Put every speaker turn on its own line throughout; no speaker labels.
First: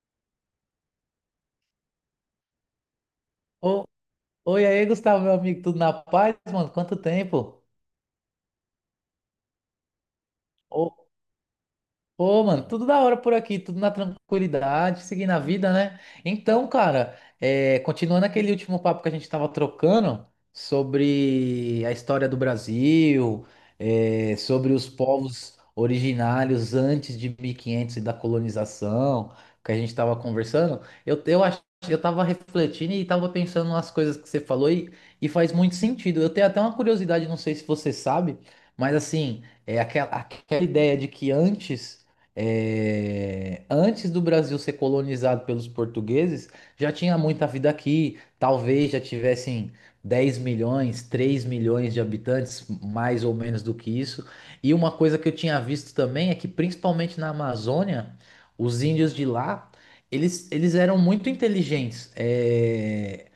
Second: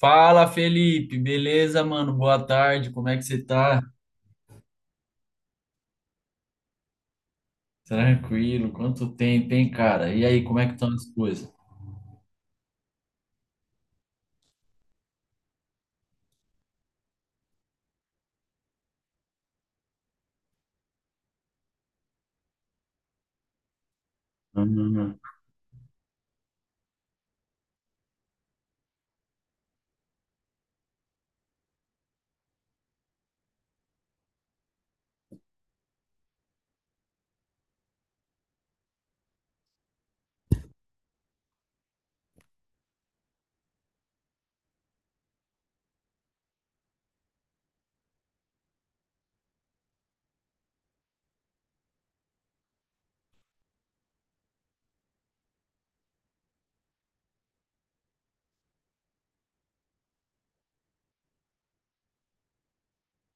Fala, Felipe, beleza, mano? Boa tarde, como é que você tá?
Ô, oi aí, Gustavo, meu amigo, tudo na paz, mano? Quanto tempo?
Tranquilo, quanto tempo, hein, cara? E aí, como é que estão as coisas?
Ô, mano, tudo da hora por aqui, tudo na tranquilidade, seguindo a vida, né? Então, cara, continuando aquele último papo que a gente tava trocando sobre a história do Brasil, sobre os
Uhum.
povos originários antes de 1500 e quinhentos e da colonização, que a gente tava conversando. Eu acho, eu tava refletindo e tava pensando nas coisas que você falou e faz muito sentido. Eu tenho até uma curiosidade, não sei se você sabe, mas assim, é aquela ideia de que antes antes do Brasil ser colonizado pelos portugueses, já tinha muita vida aqui. Talvez já tivessem 10 milhões, 3 milhões de habitantes, mais ou menos do que isso. E uma coisa que eu tinha visto também é que, principalmente na Amazônia, os índios de lá, eles eram muito inteligentes. É,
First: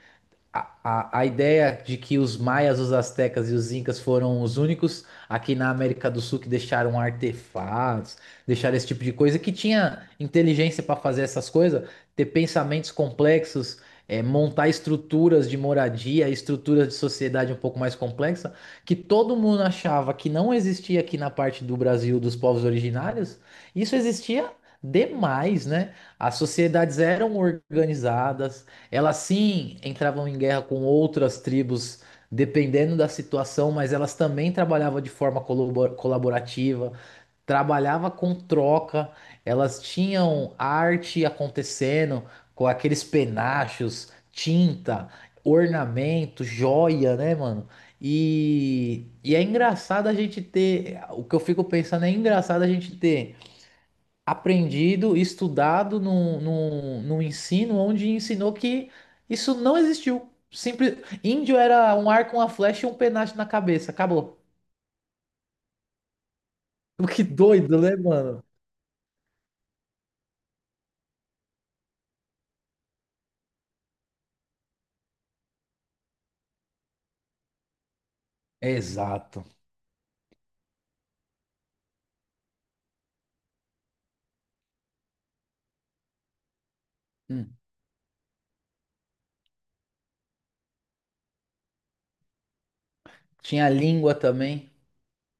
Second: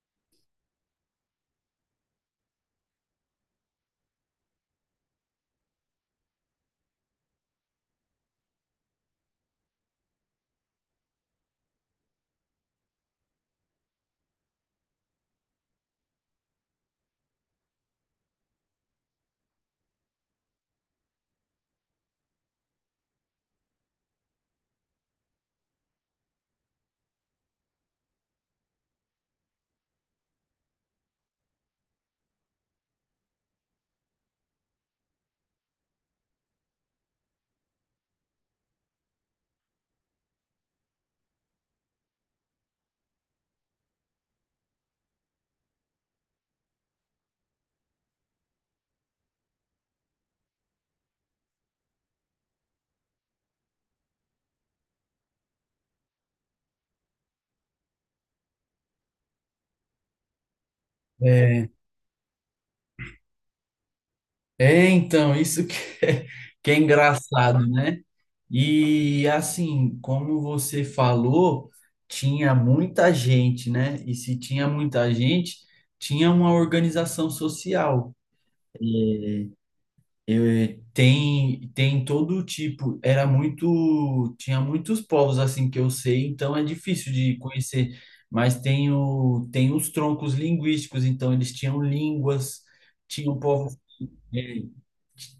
a ideia de que os maias, os astecas e os incas foram os únicos aqui na América do Sul que deixaram artefatos, deixaram esse tipo de coisa, que tinha inteligência para fazer essas coisas, ter pensamentos complexos, montar estruturas de moradia, estruturas de sociedade um pouco mais complexa, que todo mundo achava que não existia aqui na parte do Brasil dos povos originários, isso existia demais, né? As sociedades eram organizadas, elas sim entravam em guerra com outras tribos, dependendo da situação, mas elas também trabalhavam de forma colaborativa, trabalhava com troca, elas tinham arte acontecendo com aqueles penachos, tinta, ornamento, joia, né, mano? E é engraçado a gente ter, o que eu fico pensando é engraçado a gente ter aprendido, estudado num ensino onde ensinou que isso não existiu. Simples. Índio
É,
era um arco, uma flecha e um penacho na cabeça. Acabou.
é, então, isso é, que é
Que
engraçado,
doido, né,
né?
mano?
E assim, como você falou, tinha muita gente, né? E se tinha muita gente, tinha uma organização social.
Exato.
Eu, tem todo tipo, era muito, tinha muitos povos assim que eu sei, então é difícil de
Hum.
conhecer, mas tem os troncos linguísticos, então eles tinham línguas, tinham
Tinha
povos.
língua
é,
também.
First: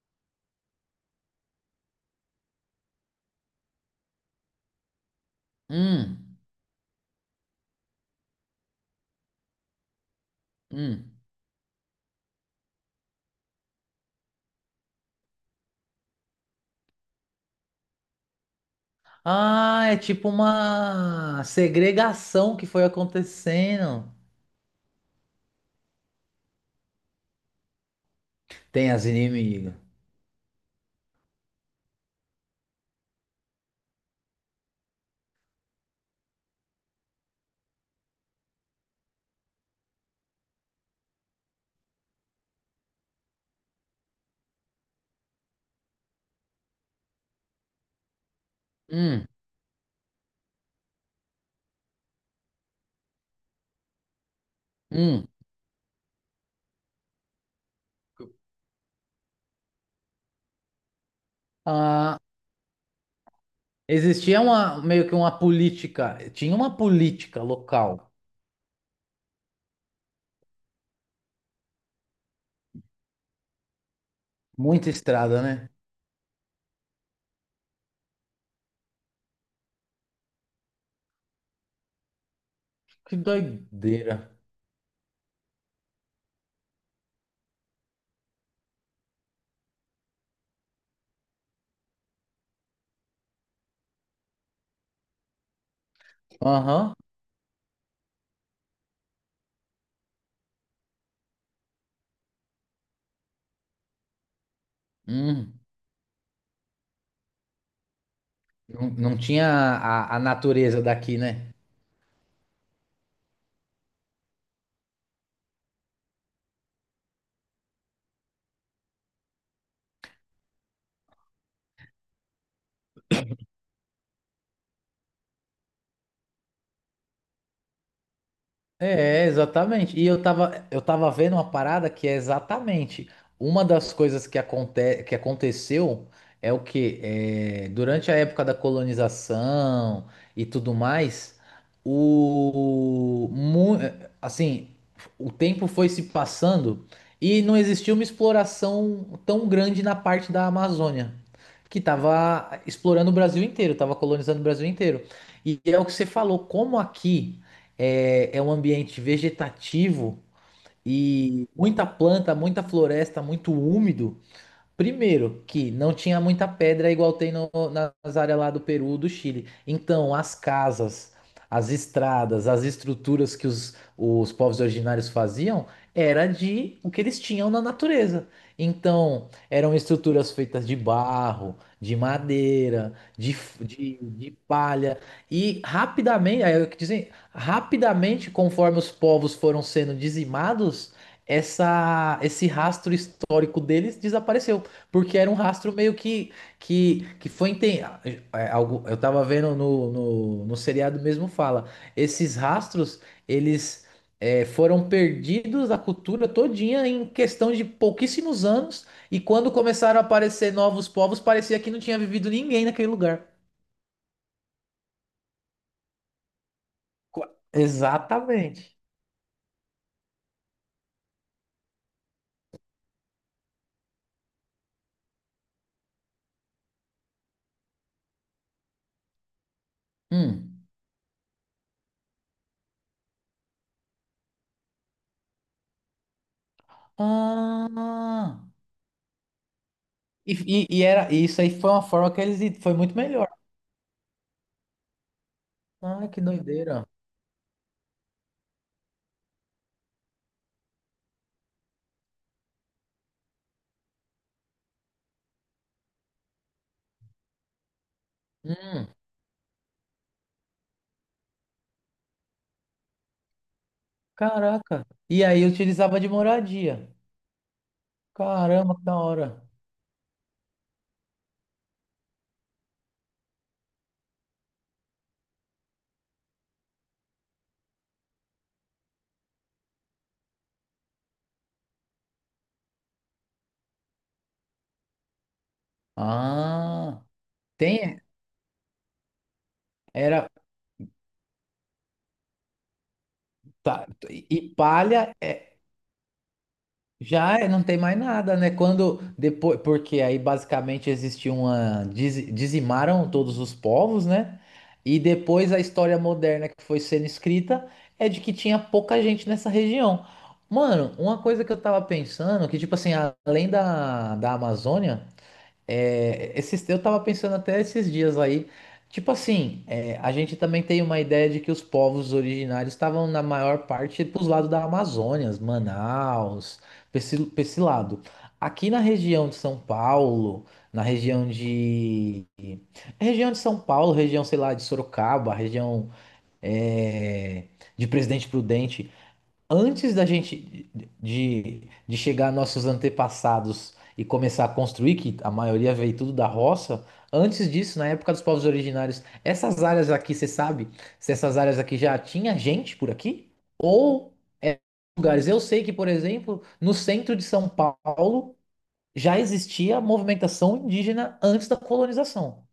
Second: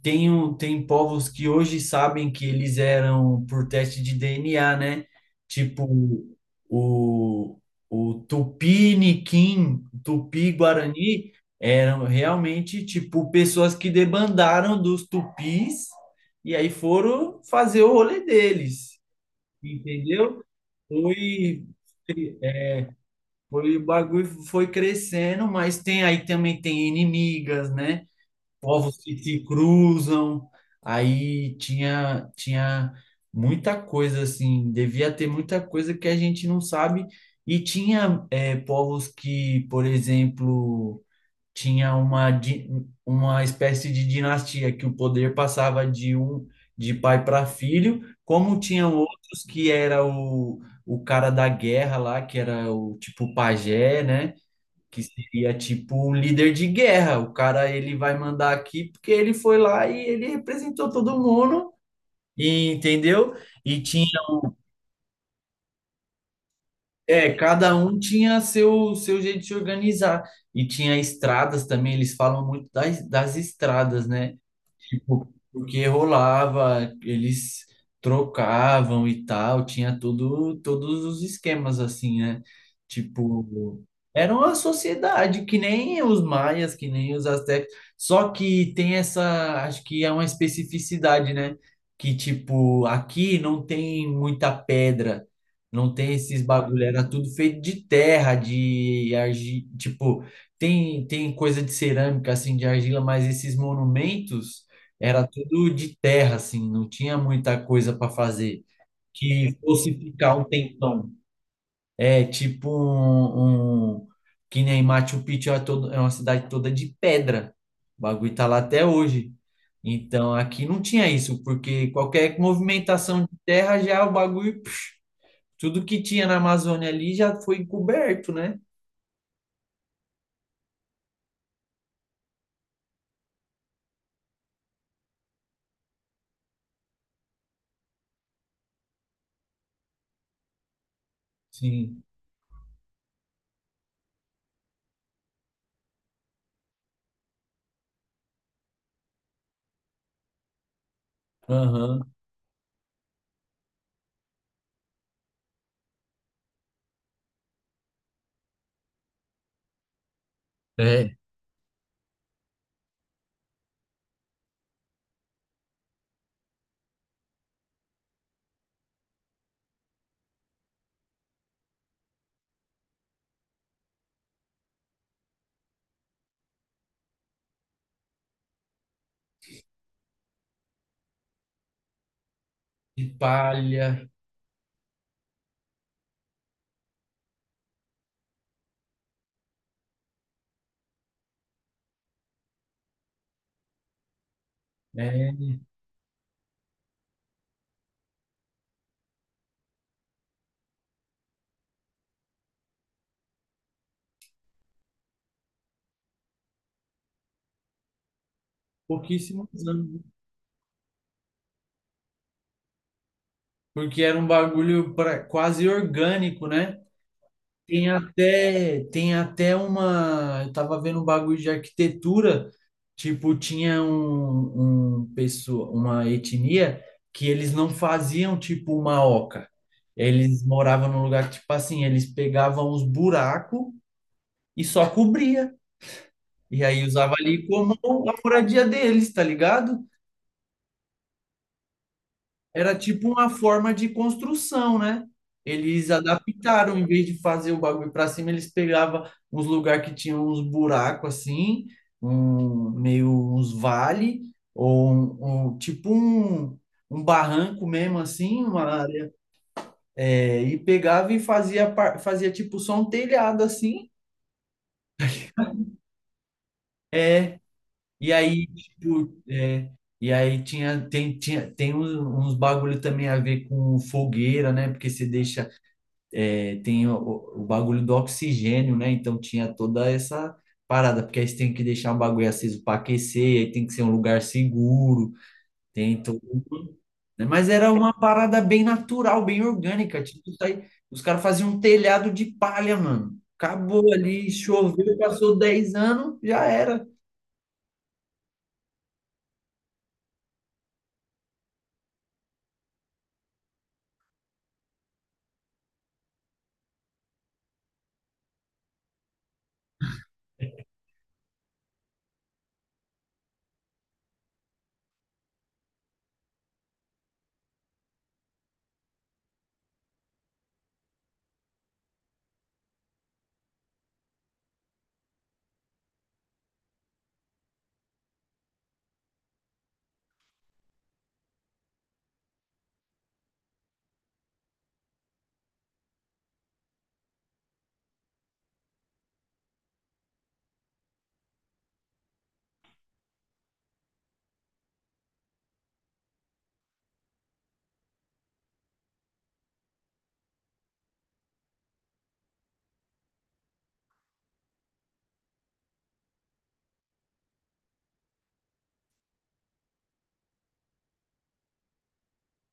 tem povos que hoje sabem que eles eram por teste de DNA, né? Tipo
Hum,
o, o Tupiniquim,
hum.
Tupi-Guarani, eram realmente tipo pessoas que debandaram dos tupis e aí foram fazer o rolê deles,
Ah, é tipo
entendeu?
uma
Foi,
segregação que foi
foi, o
acontecendo.
bagulho foi crescendo, mas tem aí também tem inimigas, né?
Tem
Povos
as
que se
inimigas.
cruzam. Aí tinha muita coisa assim, devia ter muita coisa que a gente não sabe. E tinha povos que, por exemplo, tinha uma espécie de dinastia que o poder passava de pai para filho, como tinham
Hum,
outros que era o cara da guerra lá, que era o tipo pajé, né? Que
hum.
seria tipo o líder de guerra. O cara ele vai mandar aqui porque ele foi lá e ele representou todo mundo,
Ah,
entendeu? E tinha,
existia uma, meio que uma política. Tinha uma política
cada um
local.
tinha seu jeito de se organizar. E tinha estradas também, eles falam muito das estradas, né?
Muita
Tipo,
estrada, né?
porque rolava, eles trocavam e tal, tinha tudo, todos os esquemas assim, né?
Que
Tipo,
doideira.
era uma sociedade que nem os maias, que nem os astecas, só que tem essa, acho que é uma especificidade, né? Que tipo, aqui não tem muita pedra, não tem esses bagulho,
Aham.
era tudo feito de terra, de argila, tipo, tem coisa de cerâmica assim, de argila, mas esses monumentos era
Hum.
tudo de terra, assim, não tinha muita coisa para fazer
Não, não tinha
que fosse
a
ficar um
natureza
tempão.
daqui, né?
É tipo um, um- que nem Machu Picchu é, todo, é uma cidade toda de pedra. O bagulho tá lá até hoje. Então aqui não tinha isso, porque qualquer movimentação de terra já é o bagulho, pf, tudo que tinha na Amazônia ali já foi encoberto, né?
É, exatamente. E eu tava vendo uma parada que é exatamente uma das coisas que aconteceu é o que durante a época da colonização e tudo mais,
Sim.
o mu- assim, o tempo foi se passando e não existiu uma exploração tão grande na parte da Amazônia, que
Aham.
tava explorando o Brasil inteiro, tava colonizando o Brasil inteiro. E é o que você falou, como aqui é um ambiente vegetativo
É.
e muita planta, muita floresta, muito úmido. Primeiro, que não tinha muita pedra igual tem nas áreas lá do Peru, do Chile. Então, as casas, as estradas, as estruturas que os povos originários faziam era de o que eles tinham na natureza. Então, eram estruturas feitas de barro, de madeira,
De palha.
de palha. E rapidamente, aí eu que dizer, rapidamente, conforme os povos foram sendo dizimados, esse rastro histórico deles desapareceu. Porque era um
É.
rastro meio que algo eu tava vendo no seriado mesmo fala, esses rastros eles foram perdidos da cultura todinha em questão de pouquíssimos anos, e
Pouquíssimos
quando
anos,
começaram
né?
a aparecer novos povos parecia que não tinha vivido ninguém naquele lugar.
Porque era um bagulho pra, quase orgânico, né?
Co-
Tem
Exatamente.
até, tem até uma. Eu tava vendo um bagulho de arquitetura, tipo, tinha uma etnia que eles não faziam tipo uma oca. Eles
Hum.
moravam num lugar que, tipo assim, eles pegavam os buracos e só cobria. E aí usava ali como a
Ah,
moradia deles, tá ligado?
e, e era, e isso aí foi uma forma que eles
Era
foi muito
tipo uma
melhor.
forma de construção, né? Eles
Ah, que
adaptaram,
doideira.
em vez de fazer o bagulho para cima, eles pegavam uns lugares que tinham uns buracos assim, um, meio uns vale, ou um barranco mesmo assim, uma
Hum.
área, e pegava e fazia, fazia tipo só um telhado assim,
Caraca. E aí eu utilizava de moradia.
e aí,
Caramba, que da
tipo,
hora.
e aí tem uns bagulho também a ver com fogueira, né? Porque você deixa. É, tem o bagulho do oxigênio, né? Então tinha toda essa parada, porque aí você tem que deixar o bagulho aceso para aquecer, aí tem que ser um lugar seguro, tem todo
Ah,
né? Mas era uma
tem.
parada bem natural, bem orgânica.
Era.
Tipo, isso aí, os caras faziam um telhado de palha, mano.
Tá,
Acabou
e
ali,
e
choveu,
palha
passou
é,
10 anos, já era.
não tem mais nada, né? Quando depois, porque aí basicamente existia uma dizimaram todos os povos, né? E depois a história moderna que foi sendo escrita é de que tinha pouca gente nessa região. Mano, uma coisa que eu tava pensando, que tipo assim, além da Amazônia. É, esses, eu tava pensando até esses dias aí, tipo assim, é, a gente também tem uma ideia de que os povos originários estavam na maior parte pros lados da Amazônia, Manaus, pra pra esse lado. Aqui na região de São Paulo, na região de... Região de São Paulo, região, sei lá, de Sorocaba, região é, de Presidente Prudente, antes da gente de chegar nossos antepassados e começar a construir, que a maioria veio tudo da roça, antes disso, na época dos povos originários, essas áreas aqui, você sabe se essas áreas aqui já tinha gente por aqui? Ou é lugares? Eu sei que, por exemplo, no centro de São Paulo já existia movimentação indígena antes da colonização.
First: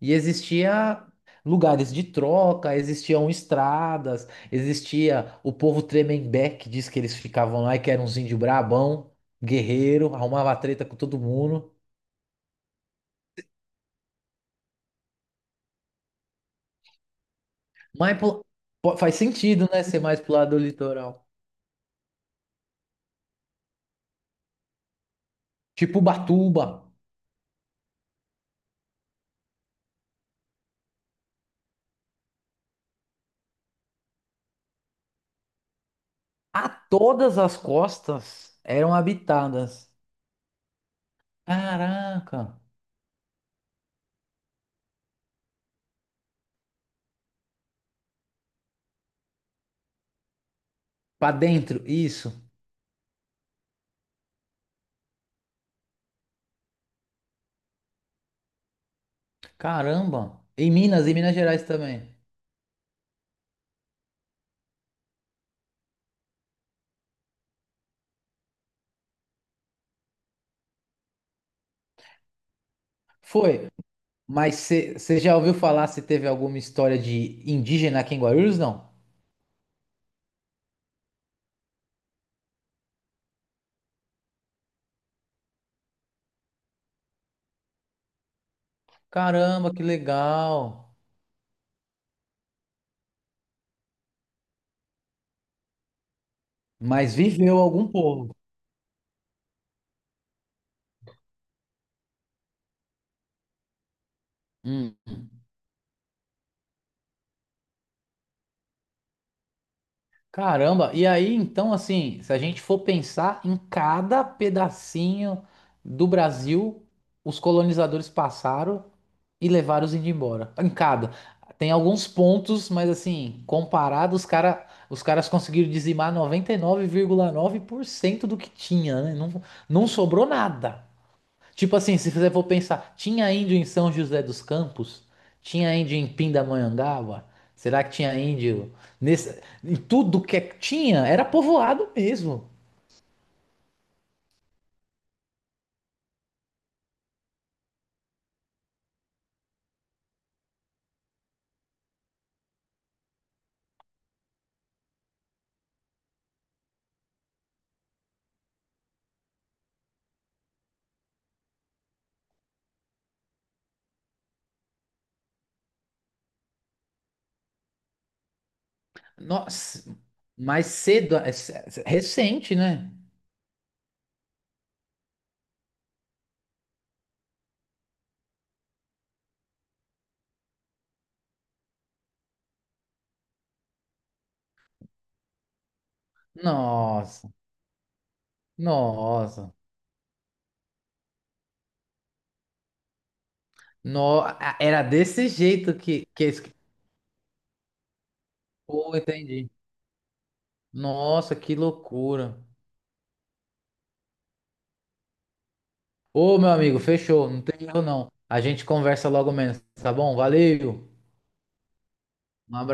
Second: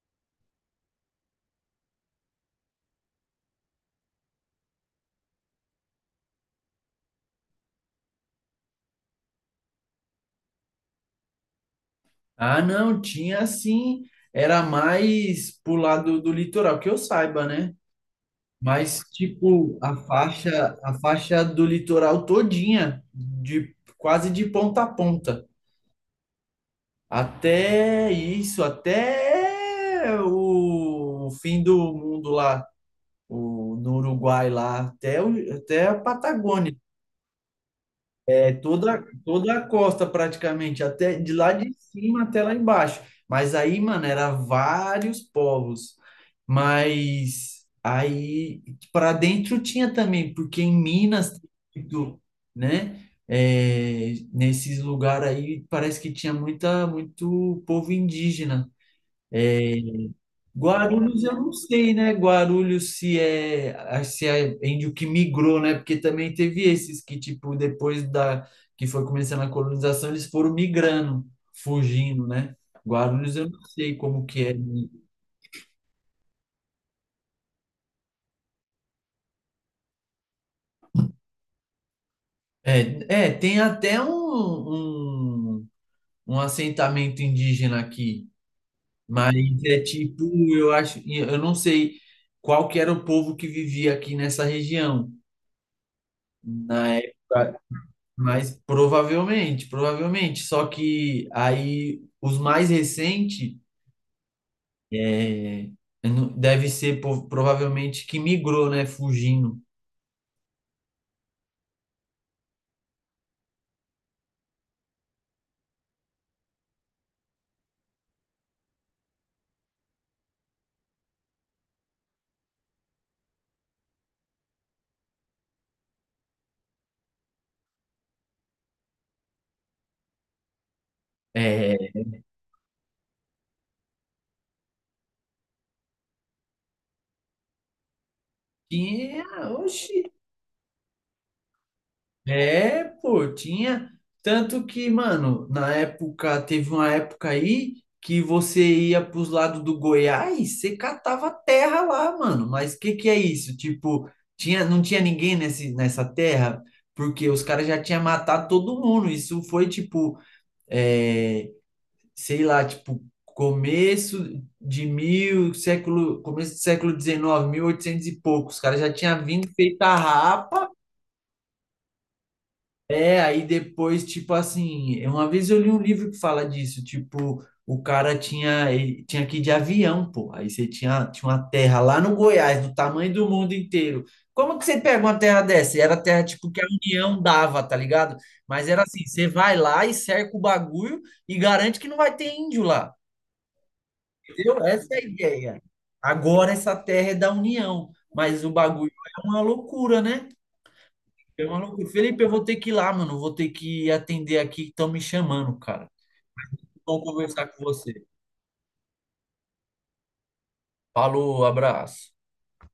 E existia lugares de troca, existiam estradas, existia o povo Tremembé, que diz que eles ficavam lá e que era uns índio brabão, guerreiro, arrumava treta com todo mundo.
Ah, não, tinha assim, era mais pro lado do litoral, que eu saiba, né?
Mas pô, pô,
Mas,
faz sentido,
tipo,
né,
a
ser mais pro lado do
faixa, a
litoral.
faixa do litoral todinha, de quase de ponta a ponta.
Tipo Ubatuba.
Até isso, até o fim do mundo lá, no Uruguai lá, até a
A
Patagônia.
todas as
É
costas eram
toda, toda a
habitadas.
costa praticamente, até de lá de cima
Caraca.
até lá embaixo. Mas aí, mano, era vários povos. Mas aí para dentro tinha também, porque em Minas,
Pra
tem
dentro,
muito,
isso.
né? É, nesses lugares aí parece que tinha muita, muito povo indígena.
Caramba. Em
Guarulhos, eu
Minas
não
Gerais
sei, né?
também.
Guarulhos se é índio que migrou, né? Porque também teve esses que tipo depois da que foi começando a colonização, eles foram migrando, fugindo, né? Guarulhos, eu não
Foi.
sei como que é.
Mas você já ouviu falar se teve alguma história de indígena aqui em Guarulhos? Não.
É, tem até um, um, um assentamento indígena aqui, mas
Caramba,
é
que
tipo, eu
legal.
acho, eu não sei qual que era o povo que vivia aqui nessa região. Na
Mas viveu
época.
algum povo.
Mas provavelmente, provavelmente. Só que aí os mais recentes
Hum.
é, deve ser provavelmente que migrou, né? Fugindo.
Caramba, e aí então, assim, se a gente for pensar em cada pedacinho do Brasil, os colonizadores passaram e levaram os índios embora. Em cada. Tem alguns pontos, mas assim, comparado, os caras conseguiram dizimar 99,9% do que tinha, né? Não, não sobrou nada.
É,
Tipo assim, se você for pensar, tinha índio em São José dos Campos? Tinha índio em Pindamonhangaba? Será que tinha índio
que
nesse...
é,
em
oxi.
tudo que tinha? Era povoado mesmo.
É, pô, tinha. Tanto que, mano, na época, teve uma época aí que você ia pros lados do Goiás, você catava terra lá, mano. Mas o que que é isso? Tipo, tinha, não tinha ninguém nesse, nessa terra, porque os caras já tinham matado todo mundo. Isso foi, tipo, é, sei lá, tipo, começo do século XIX, oitocentos e pouco. Os caras já tinham vindo
Nossa,
feita a.
mais cedo, é é recente, né?
É, aí depois, tipo assim, uma vez eu li um livro que fala disso, tipo, o cara tinha, ele tinha que ir de avião, pô. Aí você tinha uma terra lá no Goiás, do tamanho do mundo inteiro. Como que você pega uma terra dessa? E era terra, tipo, que a União
Nossa,
dava, tá ligado? Mas era assim, você
nossa.
vai lá e cerca o bagulho e garante que não vai ter índio lá,
No... a-
entendeu?
Era
Essa é a
desse
ideia.
jeito
Agora essa terra é da União, mas o bagulho
Pô,
é uma
entendi.
loucura, né?
Nossa,
Eu,
que
maluco, Felipe, eu
loucura.
vou ter que ir lá, mano. Vou ter que atender aqui que estão me chamando, cara.
Ô, meu amigo,
Bom
fechou. Não
conversar com
tem erro,
você.
não. A gente conversa logo menos, tá bom? Valeu.
Falou, abraço.
Um abraço.